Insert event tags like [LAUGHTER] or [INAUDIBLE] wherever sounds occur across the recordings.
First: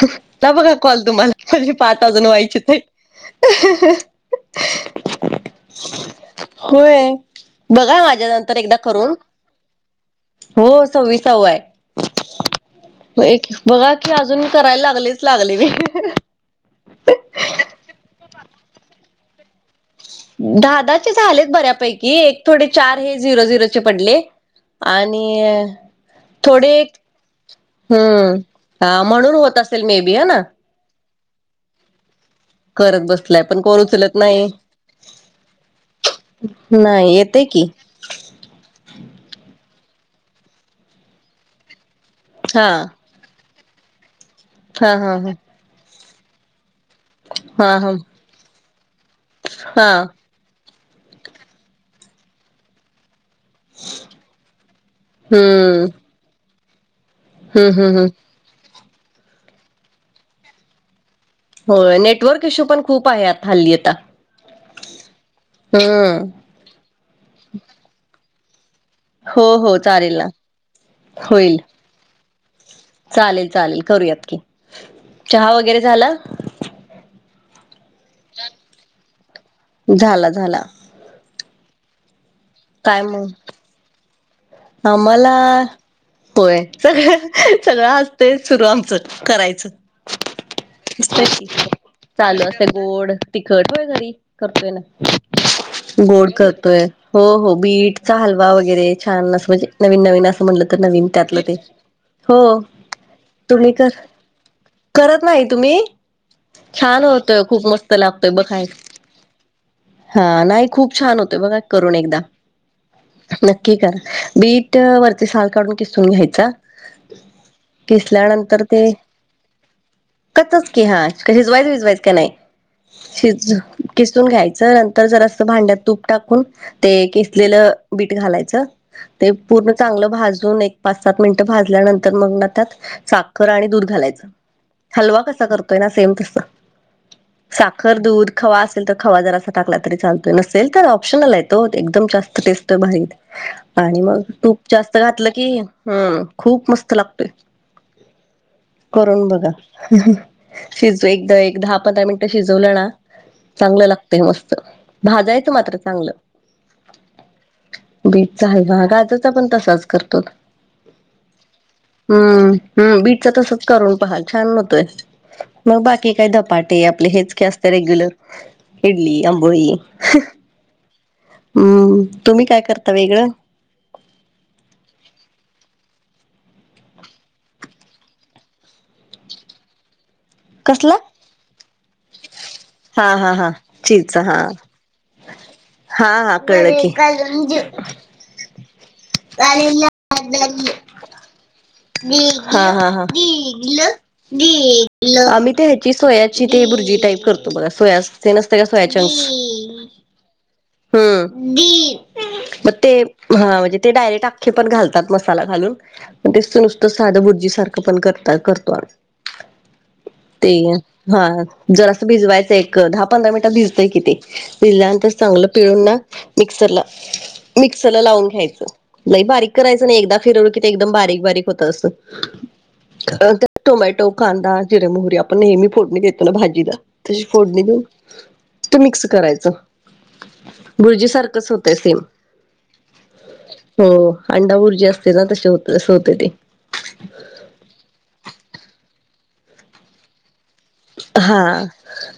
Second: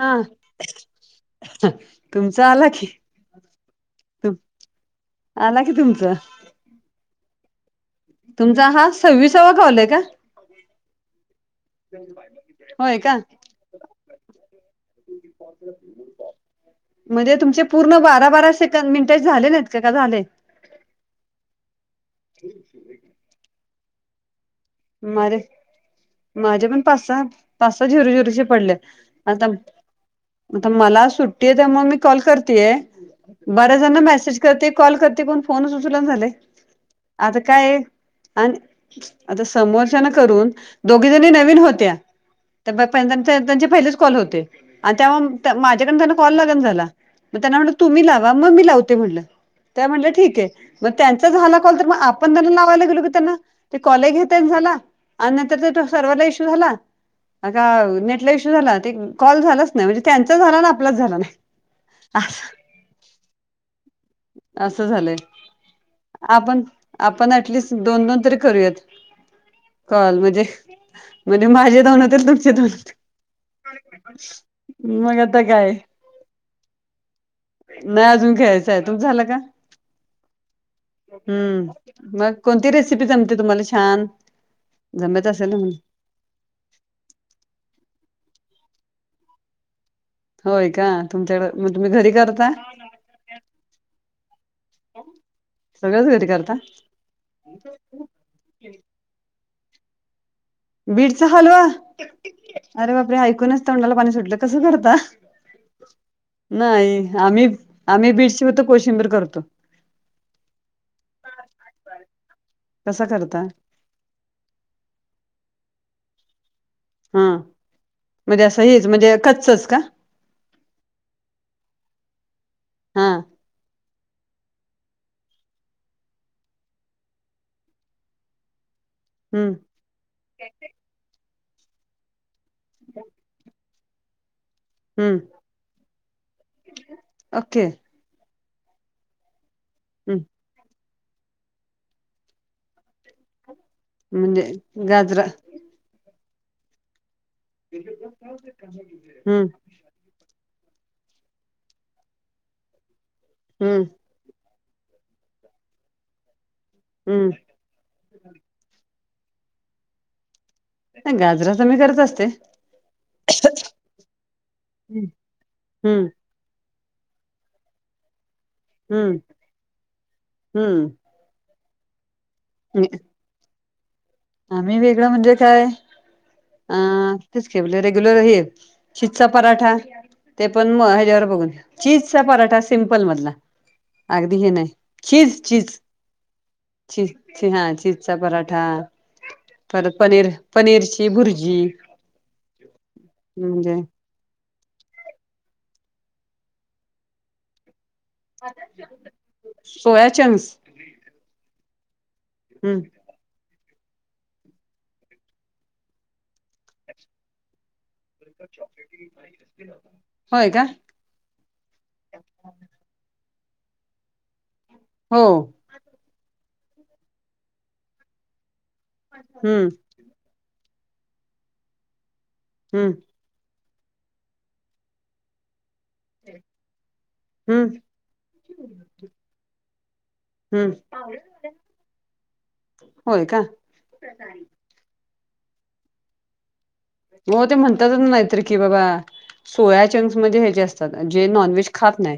हा ह बघा कॉल तुम्हाला म्हणे पाच अजून तुमचा व्हायचीच आला आहेत की क तुमचं होय बघा माझ्या नंतर तुमचा एकदा हा करून सव्वीसावा कॉल आहे का हो सविसावा आहे, होय का एक बघा की अजून करायला लागलेच लागली मी म्हणजे तुमचे पूर्ण बारा बारा सेक- मिनिटे झाले नाहीत का, का झाले? दहादाचे झालेच बऱ्यापैकी एक थोडे चार हे झिरो - झिरोचे पडले आणि मारे माझे थोडे पण पाच सहा पाच सहा झिरो झिरोचे पडले अं म्हणून आता होत असेल मे बी ह ना मला सुट्टी आहे त्यामुळ मी कॉल करतेय. करत बसलाय पण बरेच कोण जणना उचलत मेसेज नाही. करते, कॉल करते, कोण फोनच उचल ना झाले. नाही येते की, आणि आता समोरच्यान करून दोघी जणी नवीन होत्या. हा तर प त्यांचे पहिलेच कॉल होते हा आणि हा हा त्या माझ्याकड त्यांना कॉल लागन झाला मग त्यांना हा म्हटलं हा तुम्ही लावा, मग मी लावते म्हटलं त्या हा म्हटलं ठीक आहे. मग त्यांचा झाला कॉल तर मग आपण त्यांना लावायला गेलो की त्यांना ते कॉलही घेत तेन झाला आणि त्याचा हम्म सर्व्हर इशु झाला आग हम्म हम्म हम्म नेट झाला कॉल झालाच नाही, म्हणजे त्यांचा झाला ना आपलाच झाला नाही. हो नेटवर्क इश्यू पण खूप आहे आता हल्ली आता असं असं झालंय हम्म आपण आपण अॅटलिस्ट दोन - दोन तरी करूयात. हो हो चालेल कॉल ना म्हणजे म्हणजे होईल माझे दोन होत्यात तुमचे दोन होत्यात. चालेल चालेल करूयात की मग आता चहा काय? वगैरे झाला नाही अजून घ्यायचं आहे, तुमचा झाला का? झाला झाला हम्म, मग कोणती काय रेसिपी मग जमते तुम्हाला छान? जमत आम्हाला असेल ना म्हण होय सगळं, सगळं असते सुरू आमचं करायचं. होय का तुमच्याकडे मग तुम्ही घरी चालू करता अस गोड तिखट घरी करतोय ना सगळंच घरी गोड करता करतोय हो हो बीटचा हलवा वगैरे छान असं म्हणजे नवीन नवीन असं म्हणलं तर नवीन बीटचा त्यातलं ते हलवा हो अरे बापरे ऐकूनच तुम्ही कर, तोंडाला पाणी सुटलं कसं करता करत नाही तुम्ही? नाही छान होतोय, आम्ही खूप मस्त आम्ही लागतोय बीटची बघा फक्त एक कोशिंबीर करतो हा नाही खूप छान होते बघा करून एकदा कसा करता [UNINTELLIGIBLE] की कर बीट वरती साल काढून किसून घ्यायचा हम्म म्हणजे किसल्यानंतर असं हेच म्हणजे कच्चच का? कच्चाच की हा शिजवाय बिजवायचं का नाही. हा शिजु किसून घ्यायचं नंतर जर असं भांड्यात तूप टाकून ते कीसलेलं बीट घालायचं. ते हम्म पूर्ण चांगलं भाजून एक पाच सात मिनिटं भाजल्यानंतर मग साखर आणि दूध घालायचं हम्म हलवा कसा करतोय ना सेम तस ओके साखर दूध खवा असेल तर खवा जरासा टाकला तरी हम्म चालतो नसेल तर ऑप्शनल आहेत हो एकदम जास्त टेस्ट भा आणि मग म्हणजे तूप जास्त गाजरा घातलं की हम्म खूप मस्त लागतोय. हम्म. शिज एकदा एक दहा पंधरा मिनिटं शिजवलं ना हम्म चांगलं लाग ते मस्त भाजायचं मात्र चांगलं. हम्म. झालबा गाजरचा पण तसाच करतो. नाही गाजरात हम्म हम्म बीटच तसच करून पहाल छान होतोय. मग हम्म बाकी काय धपाट ते आपले हेच का असत रेग्युलर इडली आंबोळी हम्म हम्म तुम्ही काय करता हम्म वेगळं. आम्ही वेगळं म्हणजे काय? अ तेच आपलं रेग्युलर हे चिचा पराठा. ते पण मग कसला? ह्याच्यावर बघून चीजचा पराठा सिमपल हा मधला हा हा चीच अगदी हे नाही चीज चीज. हा हा कळखी [UNINTELLIGIBLE] चीज हा चीजचा पराठा परत पनीर पनीरची भुर्जी [UNINTELLIGIBLE] हा हा हा. म्हणजे आम्ही ते ह्याची सोयाची ते भुरजी टाईप करतो बघा सोया ते नसते का सोया चंन्कस सोया चंक्स हम्म म हम्म ते हा म्हणजे ते डायरेक्टखे पण घलतात मसाला घालून तेत नुसतं साधं भुर्जीसार ते पण करता करतो होय ते. का हा जर असं भिजवायचं एक दहा पंधरा मिनिटं भिजतंय कि ते. दिल्यानंतर हो चांगलं पिळून ना मिक्सरला मिक्सरला लावून घ्यायचं. नाही बारीक हम्म करायचं नाही एकदा फिरवळू कि ते एकदम बारीक बारीक होत असतं. हम्म. टोमॅटो कांदा जिरे मोहरी आपण नेहमी फोडणी देतो ना भाजीला तशी फोडणी हम्म देऊन ते मिक्स करायचं. हम्म भुर्जी सारखंच होतंय सेम. होय का हो अंडा ऊर्जा असते ना तशे होते तस होते ते. हो ते म्हणतातच नाहीतर की बाबा सोया चंक्स मध्ये हे जास्त जे नॉन हा. व्हेज खात नाही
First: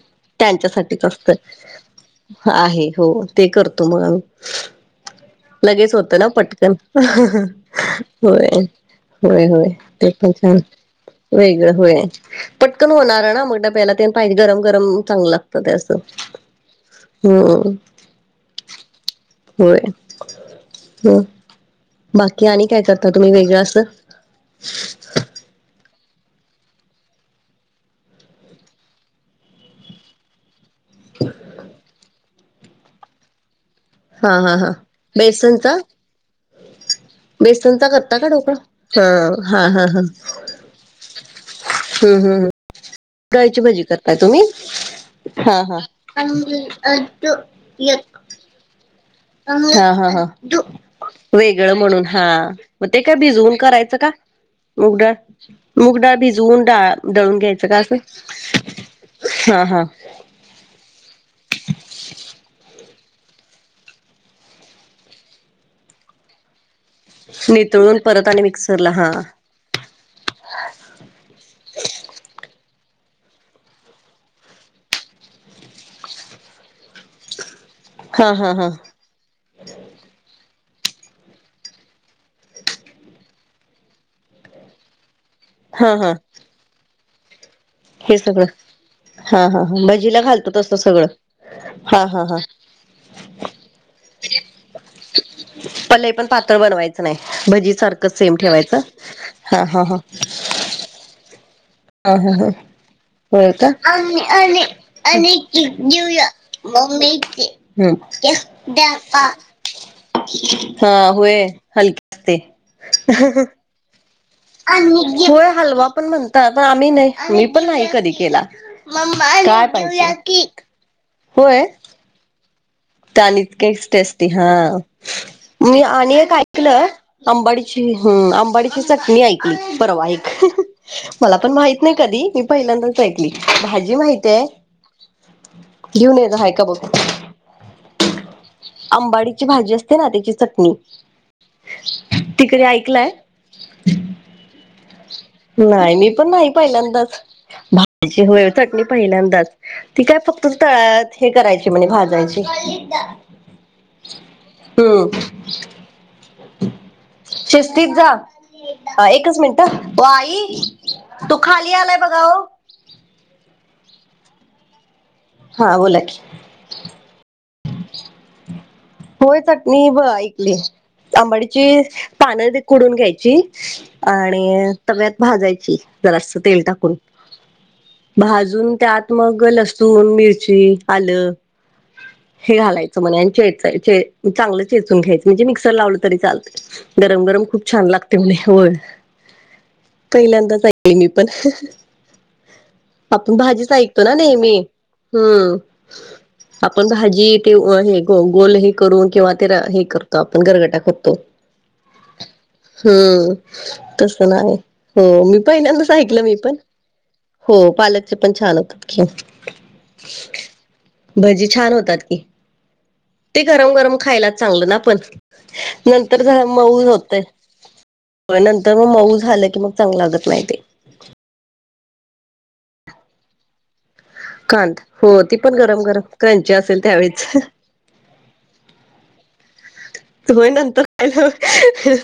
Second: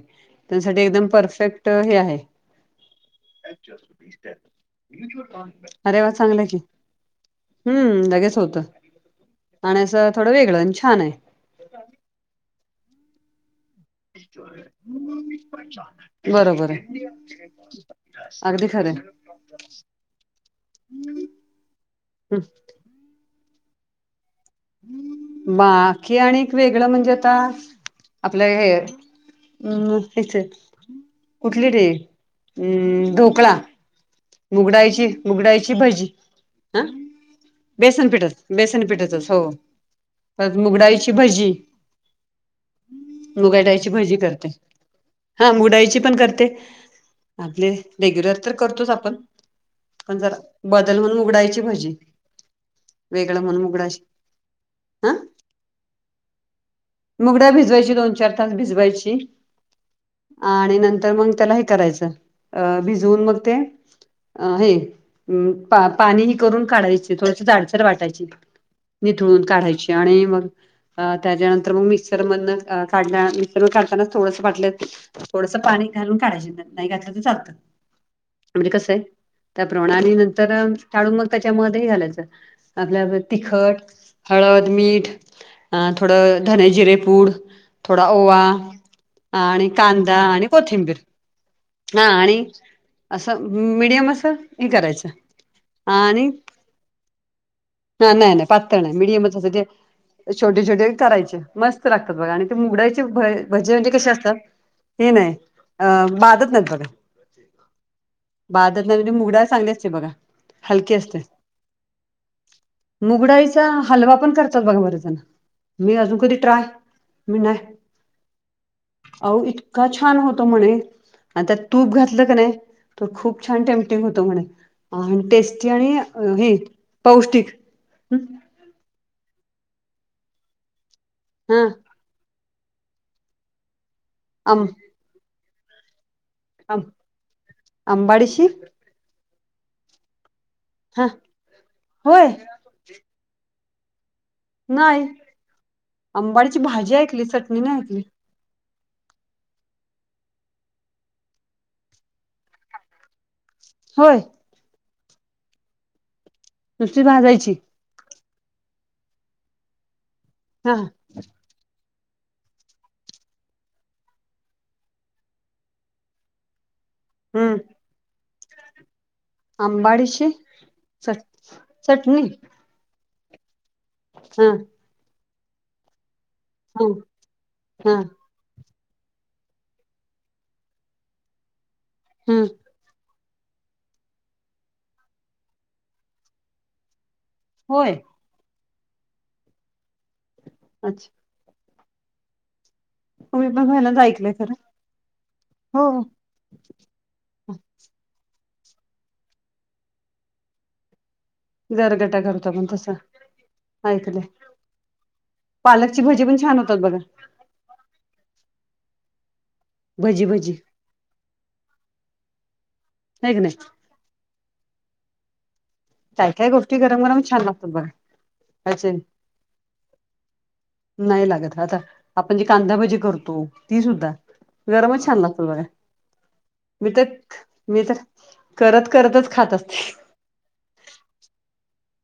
त्यांसाठी त्यांच्यासाठीच एकदम असतं परफेक्ट हे आहे. आहे हो ते करतो मग आम्ही. [UNINTELLIGIBLE] लगेच वा होतो ना चांगलं की पटकन [UNINTELLIGIBLE] हम्म लगेच होय. होतं होय होय आणि असं ते थोडं पण वेगळं छान. आणि आहे होय ग होय पटकन होणारा ना मग डब्याला त्या पाहिजे गरम गरम चांगलं लागत ते अस बरोबर आहे हो. अगदी खरं ये. होय. हम्म हं. बाकी आणि काय करता तुम्ही वेगळं अस. बाकी आणिक वेगळं म्हणजे आता आपलं हे हमं हेच कुठली रे हं ढोकळा हा हा हा मुगडाळीची मुगडाळीची बेसनचा भजी हा बेसनचा बेसन करता का पीठत बेसन ढोकळा पीठतस हा हो हा हा हा परत मुगडाळीची भजी हम्म हम्म हम्म डाळीची भाजी मुगाच्याडाळीची भजी करताय तुम्ही करते. हा मुगडाळीची पण करते आपले रेग्युलर तर करतोच आपण हा हा पण हा जरा बदल म्हणून उघडायची वेगळं भजी म्हणून हा मग ते काय वेगळं भिजवून म्हणून करायचं उघडायची का? हा मुगडाळ मुगडाळ भिजवून डा दळून मुगडा घ्यायचं का भिजवायची असं? दोन चार तास भिजवायची हा हा आणि नंतर मग त्याला हे करायचं अ भिजवून मग ते अ हे पा पाणी ही करून काढायचे थोडस जाडसर नितळून वाटायची परत आणि मिक्सरला हा काढायची आणि मग अ त्याच्यानंतर मग मिक्सर मधनं मिक्सर म काढतानाच थोडंस वाटलं थोडस पाणी घालून काढायची नाही घातलं तर चालतं हा हा हा म्हणजे कसंय त्या प्रणानं नंतर काढून मग त्याच्या मधे घालायचं आपल्या तिखट हळद, मीठ, अ हा हा थोडं धने जिरे पूड थोडा हे ओवा सगळं हा हा आणि हा कांदा भजीला आणि घालतो तसं कोथिंबीर सगळं हा आणि असं मीडियम असं हे करायचं पण हे पण आणि पातळ बनवायचं नाही भजी हा सारखंच नाही सेम नाही ठेवायचं पातळ नाही मीडियमच असं ते हा हा हं छोटे छोटे करायचे मस्त लागतात हं बघा आणि हं ते मुगडायचे भ हो का भजे म्हणजे कसे आम्ही असतात हे अ नाही अ घेऊया बाधत नाहीत बघा बाधत नाही म्हणजे [UNINTELLIGIBLE] मुगडाळ चांगली असते [UNINTELLIGIBLE] [INAUDIBLE] बघा हा हलकी असते होय हलकी असते मुगडाळीचा हलवा पण करतात बघा बरेच जण होय हलवा मी पण अजून कधी म्हणता पण ट्राय आम्ही नाही मी पण नाही कधी केला. मंम्मा [UNINTELLIGIBLE] काय पाहीजे? आता तूप घातलं कनाय त खूप त्यानी छान इतकेच टेम्प्टिंग होतं टेस्टी हा म्हणे टेस्टी मी आणि एक हे ऐकलं पौष्टिक आंबाडीची ह हम्म, आंबाडीची चटणी ऐकली परवा एक मला पण हा माहित नाही कधी मी पहिल्यांदाच ऐकली भाजी माहिती आहे आम घेऊन येजा हाय का बघू अंबाडीची? आंबाडीची भाजी असते ना त्याची चटणी हा होय तिकडे ऐकलाय? नाही नाही मी पण नाही आंबाडीची भाजी पहिल्यांदाच ऐकली चटणी नाही ऐकली भाजची वळ [UNINTELLIGIBLE] चटणी पहिल्यांदाच ती काय फक्त तळत हे करायची म्हणे भाजायचीच होय हम नुसती भाजायची? पिझ्झा? एकच मिनटं आ वो आई हा तो खाली आलाय बघा ओ हा बोला की हम् होय चटणी ब आंबाडीची ऐकली चट आंबाडीची चटणी पानं खुडून घ्यायची हा आणि तव्यात भाजायची जरासं तेल हा टाकून हा भाजून त्यात मग लसूण, मिरची, आलं हम्म च घ म्हण मम खूप छान होय लागते म्हणे हो पहिल्यांदाचईल मी अच्छा पण आपण तुम्ही पण भाजीच पहिल्यांदा ऐकतो ना ऐकलंय नेहमी खरं हम्म हो आपण भाजी ते हे गोल हे करून किंवा ते हे करतो आपण घरगटा खतो गरगटा करतो पण तसं हम्म तस ऐकलंय नाही हो मी पहिल्यांदच ऐकलं मी पण बघ हो पालकचे पण छान होतात कि भाजी बजी भजी छान होतात की नाही की ते नाही गरम गरम खायलाच चांगलं ना पण नंतर काय झा काय गोष्टी मऊ गरम गरम होतय छान लागतात बघा प नंतर मग त्याचे मऊ झालं की मग चांग लागत नाही ते नाही लागत आता आपण जे कांदा पाजे करतो ती सुद्धा कांद गरमच हो छान ती लागतो पण बघा गरम गरम क्रंची असेल मी तर त्यावेळेच मी तर करत करतच खातच होय नंतर रालं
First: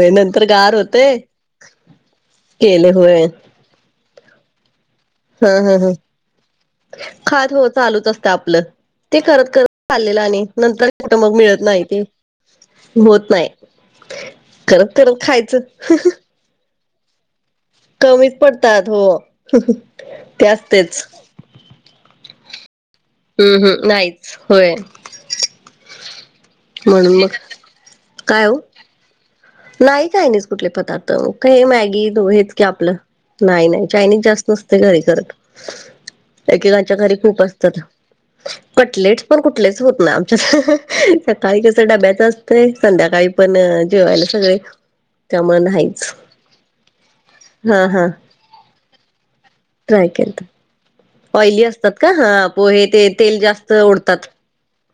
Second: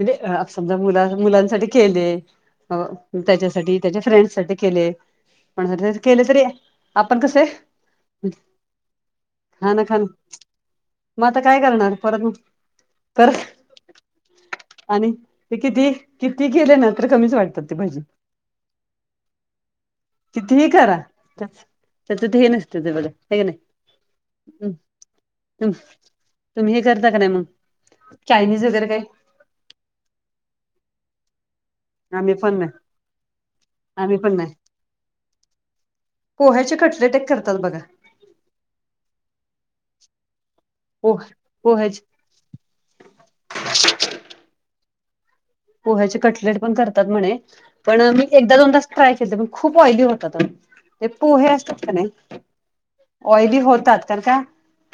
म्हणजे समजा मुला मुलांसाठी केले केले होय त्याच्यासाठी त्याच्या फ्रेंडसाठीठी केले हा हा हा कोणासाठी केले तरी आपण कसे खात हो चालूच असत आपलं ते करत करत खाणं खाणं चाललेलं आणि नंतरट मग आता काय मिळत नाही करणार ते परत होत नाही परत खत करत खायचं ती केल्या ना तर कमीच वाटतात ते भजी कमीच पडतात हो ते असतेच सतते न असतते बला हम्म हम् नाहीच होय तुम्ही हे करता का नाही मग काय हो चायनीज वगैरे काय नाही काय नाहीस कुठले पदार्थ मग हे मॅगी आम्ही पण नाही आप नाही आम्ही नाही पण चास्त नाही नते घरी पोह्याचे एकेकांच्या घरी कटलेट एक खूप करतात असतात बघा पटलेट पण कुठलेच होत ना आमच्या पोह सकाळी कस पोह्याचे डब्याच ते संध्याकाळी पण जेवायला सगळे त्यामुळे नाहीच पोह्याचे कटलेट पण करतात म्हणे हा पण हा मी एकदा, दोनदाच ट्राय केलं, पण खूप ऑइली ट्राय होतात. केलत ते पूहे ऑइली असतात असतने का हा पोहे ते तेल ओयब जास्त हो तात करल ओढतात का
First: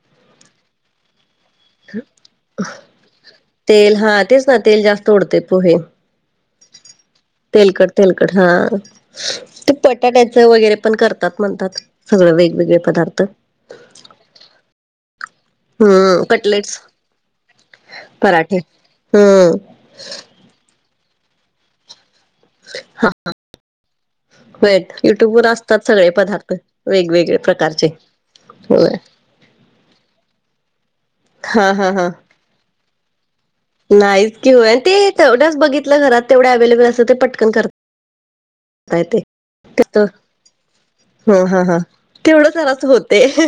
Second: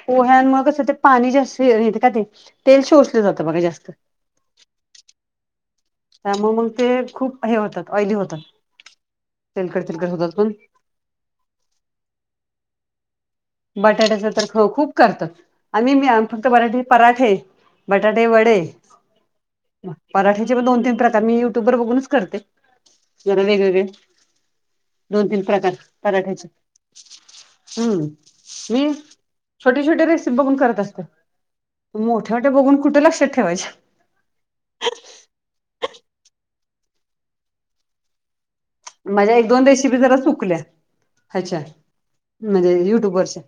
पोह्यांमुळे कसं ते पाणी जास्त येते का ते तेल शोषलं जातं बघा जास्त तेल हा तेच तेल जास्त उडते पोहे त्यामुळे मग ते खूप हे तेलकट होतात ऑइली तेलकट होतात हा ते तेलकट तेलकट होतात पटाट्याचं वगैरे पण करतात म्हणतात सगळं वेगवेगळे पदार्थ बटाट्याच तर ख खूप करतात आम्ही मी हम्म फक्त कटलेट्स बराटे पराखे बटाटे पराठे वडे हम्म पराठ्याचे प दोन तीन प्रकार मी युट्युब वर बघूनच करते जना वेगवेगळे वेट दोन युट्यूब तीन वर प्रकार असतात सगळे पराठ्याचे पदार्थ वेगवेगळे प्रकारचे हम्म मी होय छोटे छोटे रेसि बघून करत असते हा हा मोठ ेवटे बघून कुठे लक्षात ठेवायं नाहीत कि होय ते तेवढ्याच बघितलं घरात तेवढ्या अव्लेबल असं ते पटकन करत माझ्या एक दोन रेसिपी जरा चुकल्या हो ह्याच्या हा हा तेवढं म्हणजे सारच होते युट्यूबवरच्या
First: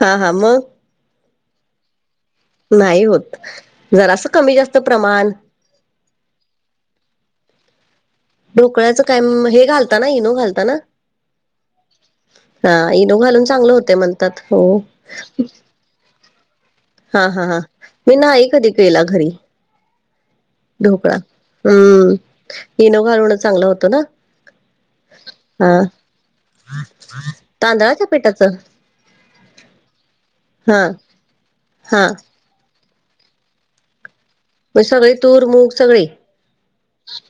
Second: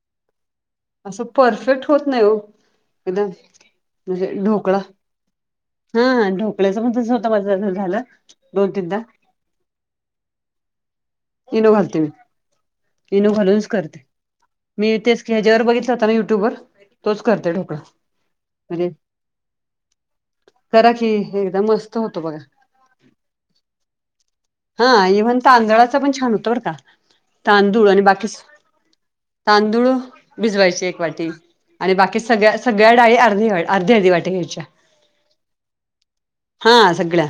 हा हा मग असं परफेक्ट होत नाही हो नाही एकदम होत जरा असं म्हणजे कमी जास्त ढोकळा प्रमाण हा ढोकळ्याच पण तसं होतं माझा झालं दोन तीनदा ढोकळ्याचं काय हे घालताना हिनो घालताना इनोवालु मी इनू घालून घालूनच चांगलं होते करते म्हणतात हो मी तेच की ह्याच्या्यावर बघितलं होता ना युट्यूब वर हा हा हा मी नाही कधी केला घरी करा की ढोकळा एकदम मस्त हम्म होतो बघा इनो घालुणं चांगलं होतं ना. हा इव्हन हा तांदळाचा पण छान होतो का तांदूळ आणि तांदळाच्या बाकी. पिठाच तांदूळ हा भिजवायचे एक वाटी आणि हा बाकी सगळ्या. सग्याडाई अर्ध अर् अधी वाटे घ्यायची. मग सगळी तूर मूग सगळी हा सगळ्या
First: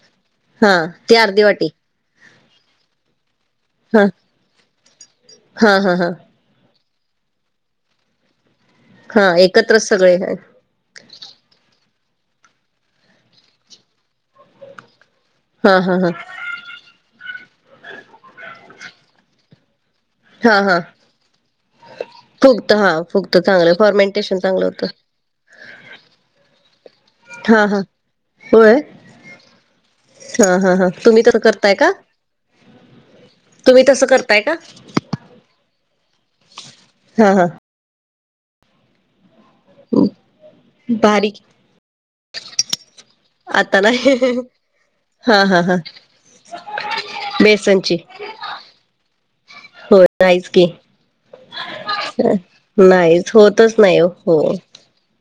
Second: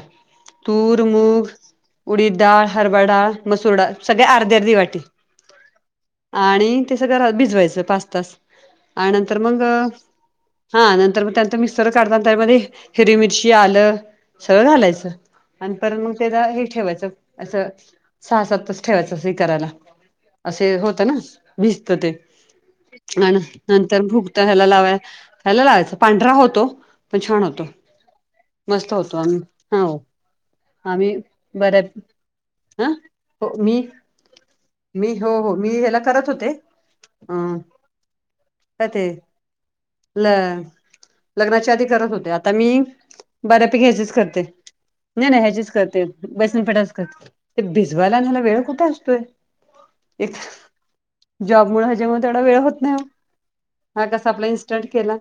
हा तूर ती अर्धी मूग वाटी उडीद डाळ हरवा डाळ मसूरडाळ हा सग्या अर्ध्या अर्धी वाटी हा हा हा. आणि ते सगळं भिजवायचं पाच तास आणि हा नंतर मग एकत्रच सगळे हा हा नंतर मग त्यानंतर मिक्सर काढत त्यामध्ये हिररी मिरची आलं सगळं घालायचं. आणि हा पर हा मग तेला हे ठेवायचं असं सहा सात तास ठेवायचं असं हे करायला हा असे हा होतं ना भजत ते फुगत हा फुगत आणि चांगलं नंतर भुकत फॉर्मेंटेशन चांगलं ह्याला होतं लावाय ह्यायला लावायच पांढरा होतो. पछाणोतो. हा हा होय मस्त होतो आम्ही हो हा हा हा आम्ही तुम्ही तसं करताय बऱ्या. का ह हो मी तुम्ही तसं करताय का मी हो हो मी ह्याला करत होतो. ते हा हा हम क ल भारी लग्नाच्या आधी करत होते आता मी आता बऱ्यापैकी ह्याचीच नाही करते नाही हा नाही हा ह्याचीच हा करते बेसन पिठा ते बेसनची भिजवायला आणि झाला वेळ कुठे असतोय. हो एक नाहीच की जॉब मुळ ह्याच्यामुळे तेवढा वेळ होत नाही ओ. नाहीच होतच नाही हा कसा हो. आपला इन्स्टंट केला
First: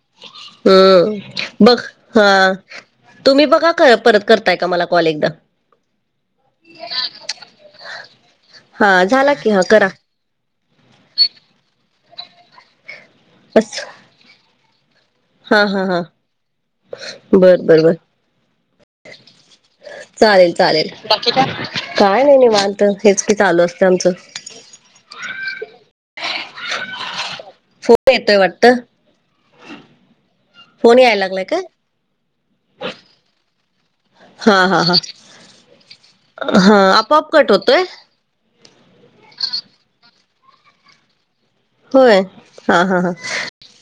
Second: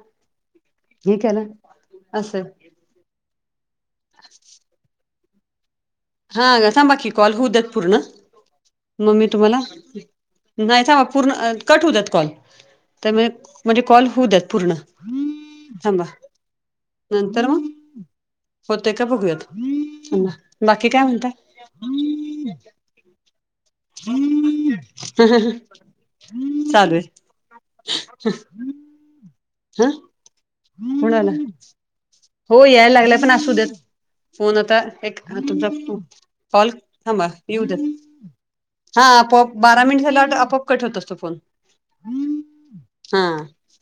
हे हम् केला बघ हा. असं तुम्ही बघा कर परत करताय का मला कॉल एकदा हा सां बाकी कॉल होऊ द्या पूर्ण हा मग मी झाला की तुम्हाला हा करा नाही स पूर्ण कट होतात कॉल तर बस म्हणजे कॉल होऊ देत पूर्ण हा हा हा. थांबा नंतर बर मग बर बर होते का बघूयात. बाकी काय म्हणताय चालेलकी काय नाही नाही वालत हेच की चालू असतं आमचं चालेू आहे. फोट येतोय वाटत. म्हणाला लागलाय काय हो यायला लागला पण असू द्या. हा फोन आता हा हा एक तुमचा कॉल हा थांबा आपोआप कट येऊ द्या. होतोय हा आपोप बारा मिनिट झा आपोप कट होत असतो फोन होय हा हा ह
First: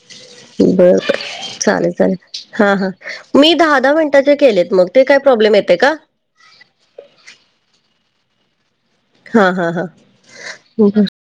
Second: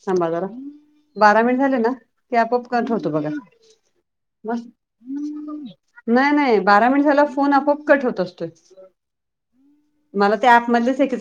थांबा जरा बरोर बारा मिनिट झाले चालेल ना चालेल की आपोआप हा हा. कट होतो बघा मी दहा दहा मिनिटाचे केलेत मग ते काय प्रॉब्लेम येते का? नाही नाही बारा मिनिट झाला फोन आपआप कट होत असतोय. हा हा मला त्या ऍप हा मधलेचच